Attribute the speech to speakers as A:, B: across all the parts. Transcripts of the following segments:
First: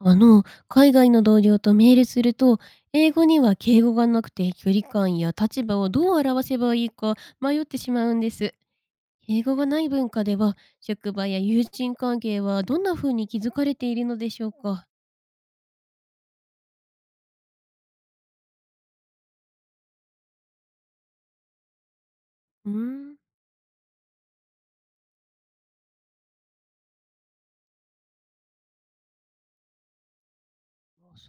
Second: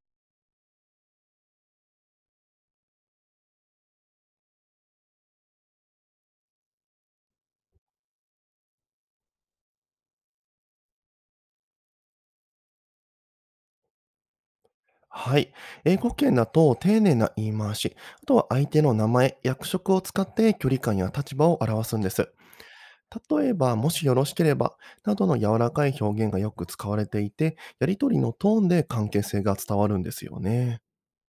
A: 海外の同僚とメールすると、英語には敬語がなくて距離感や立場をどう表せばいいか迷ってしまうんです。英語がない文化では、職場や友人関係はどんな風に築かれているのでしょうか？
B: はい。英語圏だと丁寧な言い回し、あとは相手の名前、役職を使って距離感や立場を表すんです。
A: うーん、
B: 例えば、もしよろしければ、などの柔らかい表現がよく使われていて、やりとりのトーンで関係性が伝わるんですよね。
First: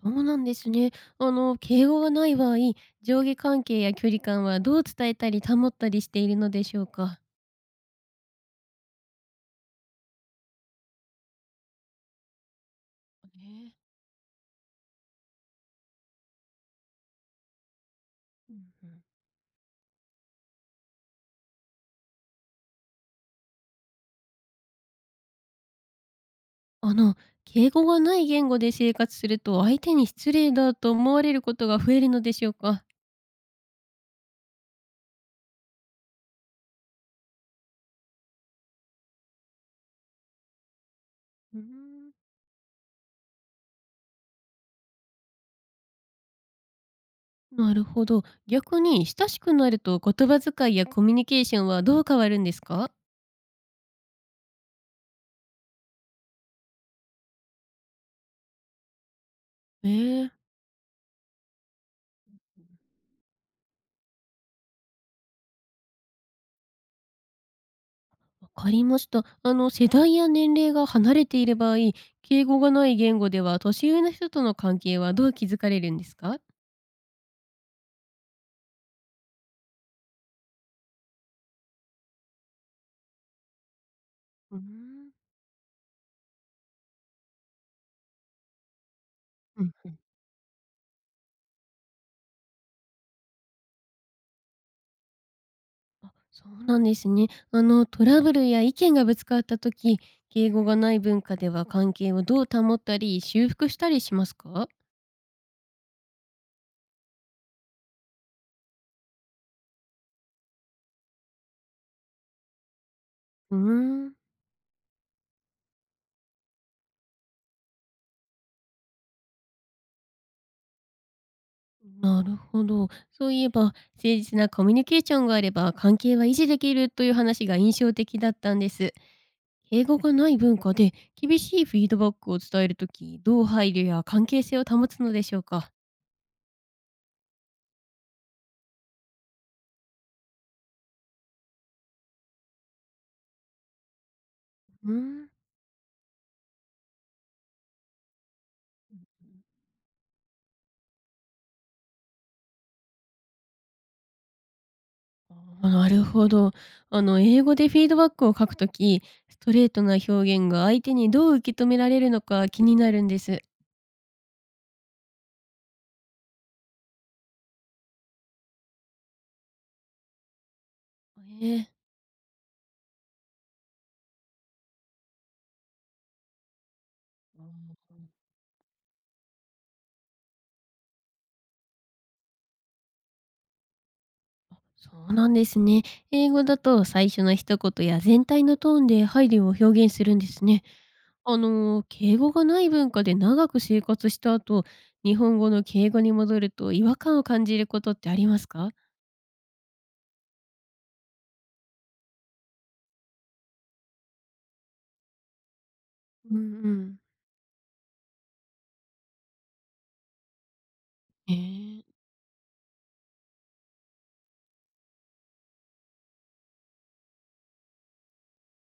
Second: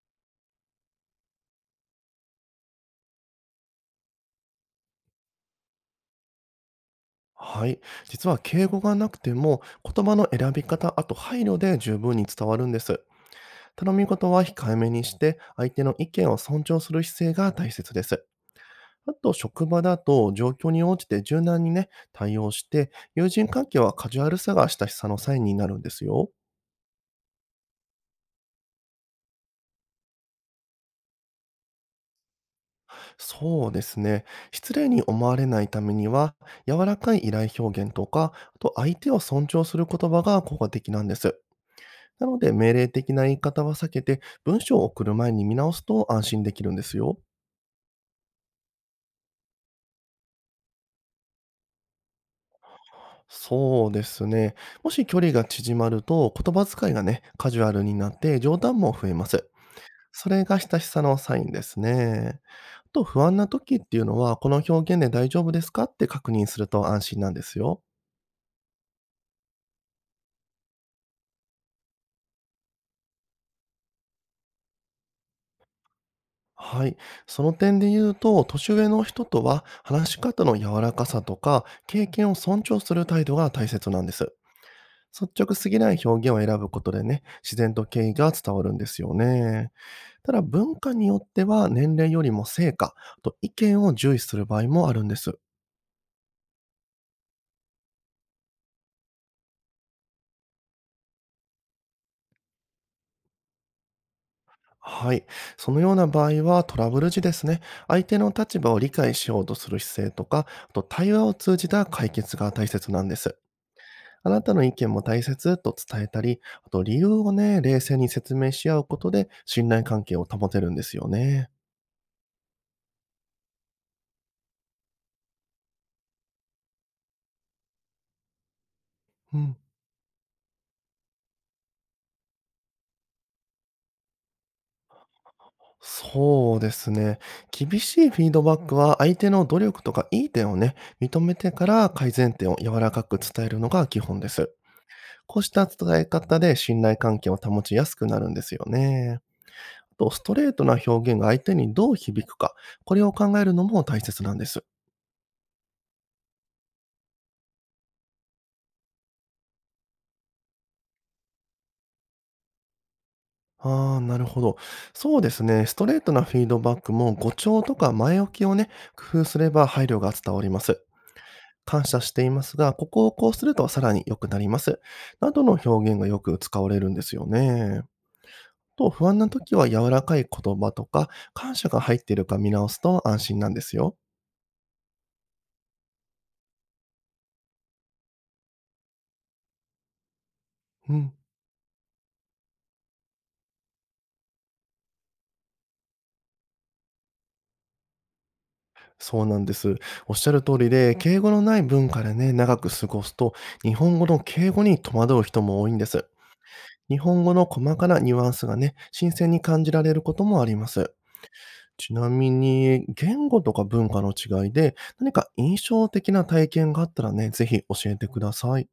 A: そうなんですね。敬語がない場合、上下関係や距離感はどう伝えたり保ったりしているのでしょうか？
B: はい。実は敬語がなくても、言葉の選び方、あと配慮で十分に伝わるんです。
A: ね。
B: 頼み事は控えめにして、相手の意見を尊重する姿勢が大切です。
A: うん。うん。
B: あと、職場だと状況に応じて柔軟にね、対応して、友人関係はカジュアルさが親しさのサインになるんですよ。
A: あの、敬語がない言語で生活すると相手に失礼だと思われることが増えるのでしょうか？
B: そうですね。失礼に思われないためには、柔らかい依頼表現とか、あと相手を尊重する言葉が効果的なんです。
A: うーん。
B: なので、命令的な言い方は避けて、文章を送る前に見直すと安心できるんですよ。
A: なるほど。逆に親しくなると言葉遣いやコミュニケーションはどう変わるんですか？
B: そうですね。もし距離が縮まると、言葉遣いがね、カジュアルになって冗談も増えます。
A: え
B: そ
A: ー、
B: れが親しさのサインですね。あと不安な時っていうのは、この表現で大丈夫ですかって確認すると安心なんですよ。
A: わかりました。世代や年齢が離れている場合、敬語がない言語では年上の人との関係はどう築かれるんですか？
B: はい。その点で言うと、年上の人とは話し方の柔らかさとか、経験を尊重する態度が大切なんです。
A: う
B: 率直すぎない表現を選ぶことでね、自然と敬意が伝わるんですよ
A: ー
B: ね。
A: ん。
B: ただ文化によっては年齢よりも成果あと意見を重視する場合もあるんです。
A: あ、そうなんですね。トラブルや意見がぶつかった時、敬語がない文化では関係をどう保ったり、修復したりしますか？
B: はい。そのような場合はトラブル時ですね、相手の立場を理解しようとする姿勢とか、あと対話を通じた解決が大切なんです。
A: うーん、
B: あなたの意見も大切と伝えたり、あと理由をね、冷静に説明し合うことで信頼関係を保てるんですよね。
A: なるほど。そういえば、誠実なコミュニケーションがあれば関係は維持できるという話が印象的だったんです。
B: うん。
A: 敬語がない文化で厳しいフィードバックを伝えるとき、どう配慮や関係性を保つのでしょうか？
B: そうですね。厳しいフィードバックは相手の努力とかいい点をね、認めてから改善点を柔らかく伝えるのが基本です。
A: うーん。
B: こうした伝え方で信頼関係を保ちやすくなるんですよね。と、ストレートな表現が相手にどう響くか、これを考えるのも大切なんです。
A: あ、なるほど。英語でフィードバックを書くとき、ストレートな表現が相手にどう受け止められるのか気になるんです。
B: ああ、なるほど。そうですね。ストレートなフィードバックも語調とか前置きをね、工夫すれば配慮が伝わります。
A: ええ、
B: 感謝していますが、ここをこうするとさらに良くなります。などの表現がよく使われるんですよね。と、不安な時は柔らかい言葉とか、感謝が入っているか見直すと安心なんですよ。
A: そうなんですね。英語だと最初の一言や全体のトーンで配慮を表現するんですね。
B: うん。
A: 敬語がない文化で長く生活した後、日本語の敬語に戻ると違和感を感じることってありますか？
B: そうなんです。おっしゃる通りで、敬語のない文化でね、長く過ごすと、日本語の敬語に戸惑う人も多いんです。
A: うんうん。
B: 日本語の細かなニュアンスがね、新鮮に感じられることもあります。
A: ええ。
B: ちなみに、言語とか文化の違いで、何か印象的な体験があったらね、ぜひ教えてください。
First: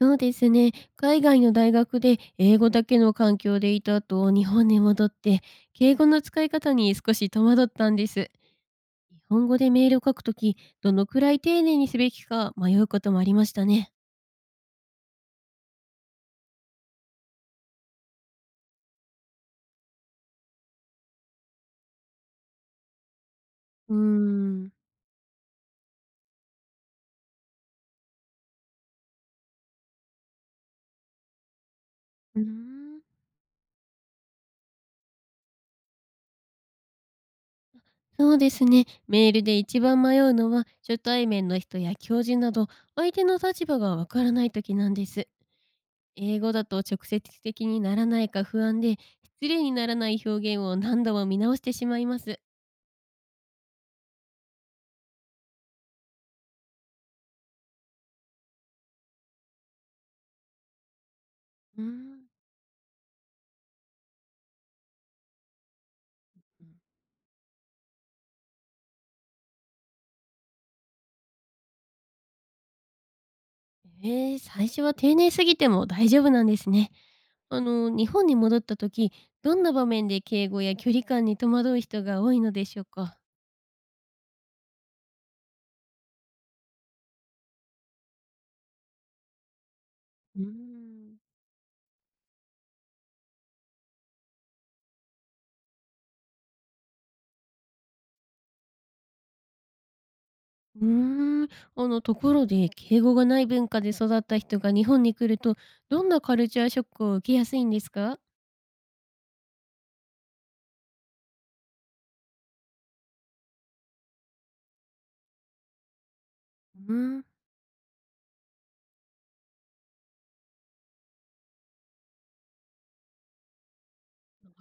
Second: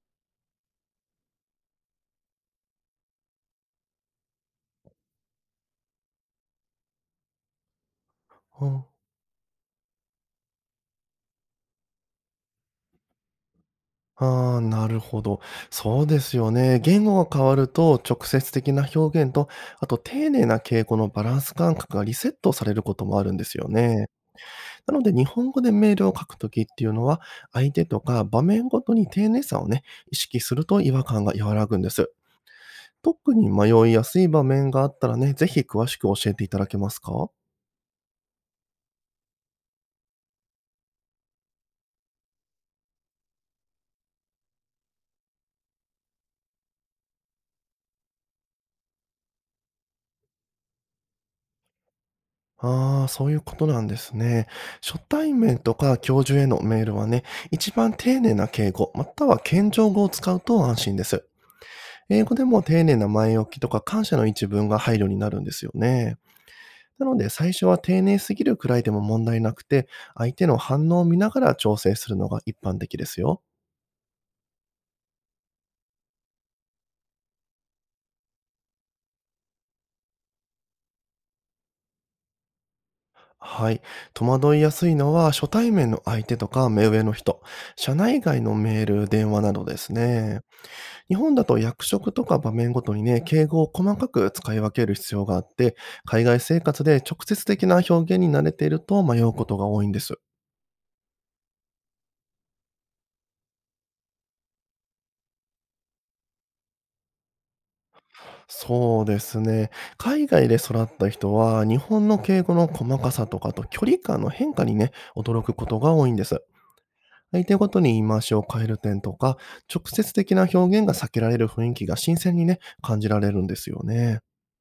A: そうですね。海外の大学で英語だけの環境でいた後、日本に戻って、敬語の使い方に少し戸惑ったんです。
B: うん、
A: 日本語でメールを書くとき、どのくらい丁寧にすべきか迷うこともありましたね。
B: ああ、なるほど。そうですよね。言語が変わると、直接的な表現と、あと丁寧な敬語のバランス感覚がリセットされることもあるんですよ
A: うー
B: ね。
A: ん。
B: なので、日本語でメールを書くときっていうのは、相手とか場面ごとに丁寧さをね、意識すると違和感が和らぐんです。
A: うーん。
B: 特に迷いやすい場面があったらね、ぜひ詳しく教えていただけますか。
A: そうですね。メールで一番迷うのは、初対面の人や教授など、相手の立場がわからないときなんです。英語だと直接的にならないか不安で、失礼にならない表現を何度も見直してしまいます。
B: ああ、そういうことなんですね。初対面とか教授へのメールはね、一番丁寧な敬語、または謙譲語を使うと安心です。
A: うーん。
B: 英語でも丁寧な前置きとか感謝の一文が配慮になるんですよね。なので、最初は丁寧すぎるくらいでも問題なくて、相手の反応を見ながら調整するのが一般的ですよ。
A: えー、最初は丁寧すぎても大丈夫なんですね。日本に戻った時、どんな場面で敬語や距離感に戸惑う人が多いのでしょうか？
B: はい。戸惑いやすいのは、初対面の相手とか目上の人、社内外のメール、電話などです
A: うー
B: ね。日
A: ん。
B: 本だと役職とか場面ごとにね、敬語を細かく使い分ける必要があって、海外生活で直接的な表現に慣れていると迷うことが多いんです。
A: うーん。ところで、敬語がない文化で育った人が日本に来ると、どんなカルチャーショックを受けやすいんですか？
B: そうですね。海外で育った人は、日本の敬語の細かさとかあと距離感の変化にね、驚くことが多いんです。
A: うん。
B: 相手ごとに言い回しを変える点とか、直接的な表現が避けられる雰囲気が新鮮にね、感じられるんですよね。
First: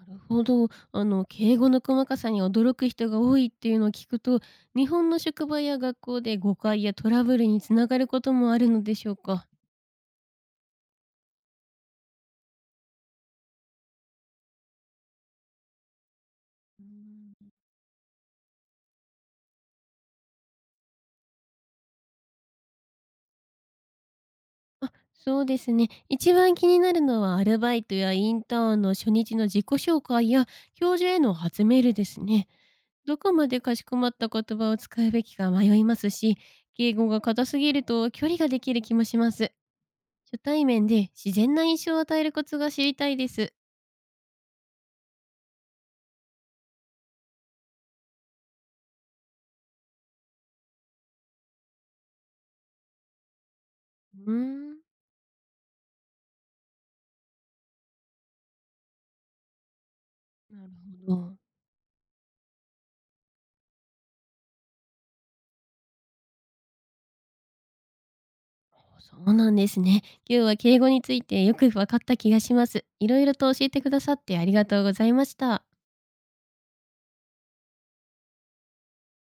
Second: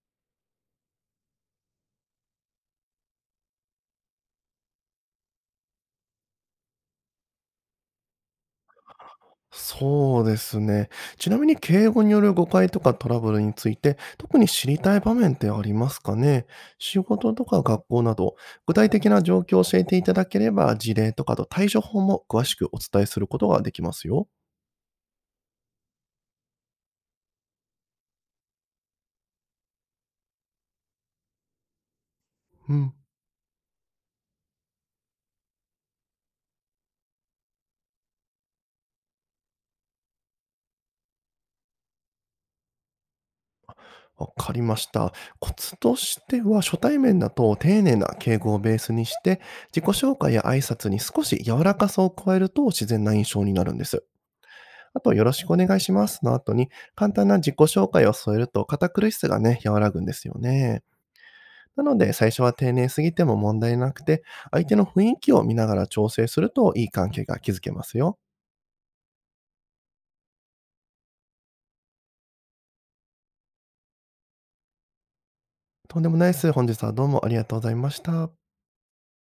A: なるほど。敬語の細かさに驚く人が多いっていうのを聞くと、日本の職場や学校で誤解やトラブルに繋がることもあるのでしょうか？
B: そうですね。ちなみに敬語による誤解とかトラブルについて、特に知りたい場面ってありますかね。仕事とか学校など、具体的な状況を教えていただければ、事例とかと対処法も詳しくお伝えすることができますよ。
A: あ、そうですね。一番気になるのはアルバイトやインターンの初日の自己紹介や教授への初メールですね。
B: うん。
A: どこまでかしこまった言葉を使うべきか迷いますし、敬語が硬すぎると距離ができる気もします。初対面で自然な印象を与えるコツが知りたいです。
B: わかりました。コツとしては、初対面だと丁寧な敬語をベースにして、自己紹介や挨拶に少し柔らかさを加えると自然な印象になるんです。
A: うーん、
B: あと、よろしくお願いしますの後に、簡単な自己紹介を添えると堅苦しさがね、和らぐんですよ
A: なる
B: ね。
A: ほど。
B: なので、最初は丁寧すぎても問題なくて、相手の雰囲気を見ながら調整するといい関係が築けますよ。
A: そうなんですね。今日は敬語についてよく分かった気がします。いろいろと教えてくださってありがとうございました。
B: とんでもないです。本日はどうもありがとうございました。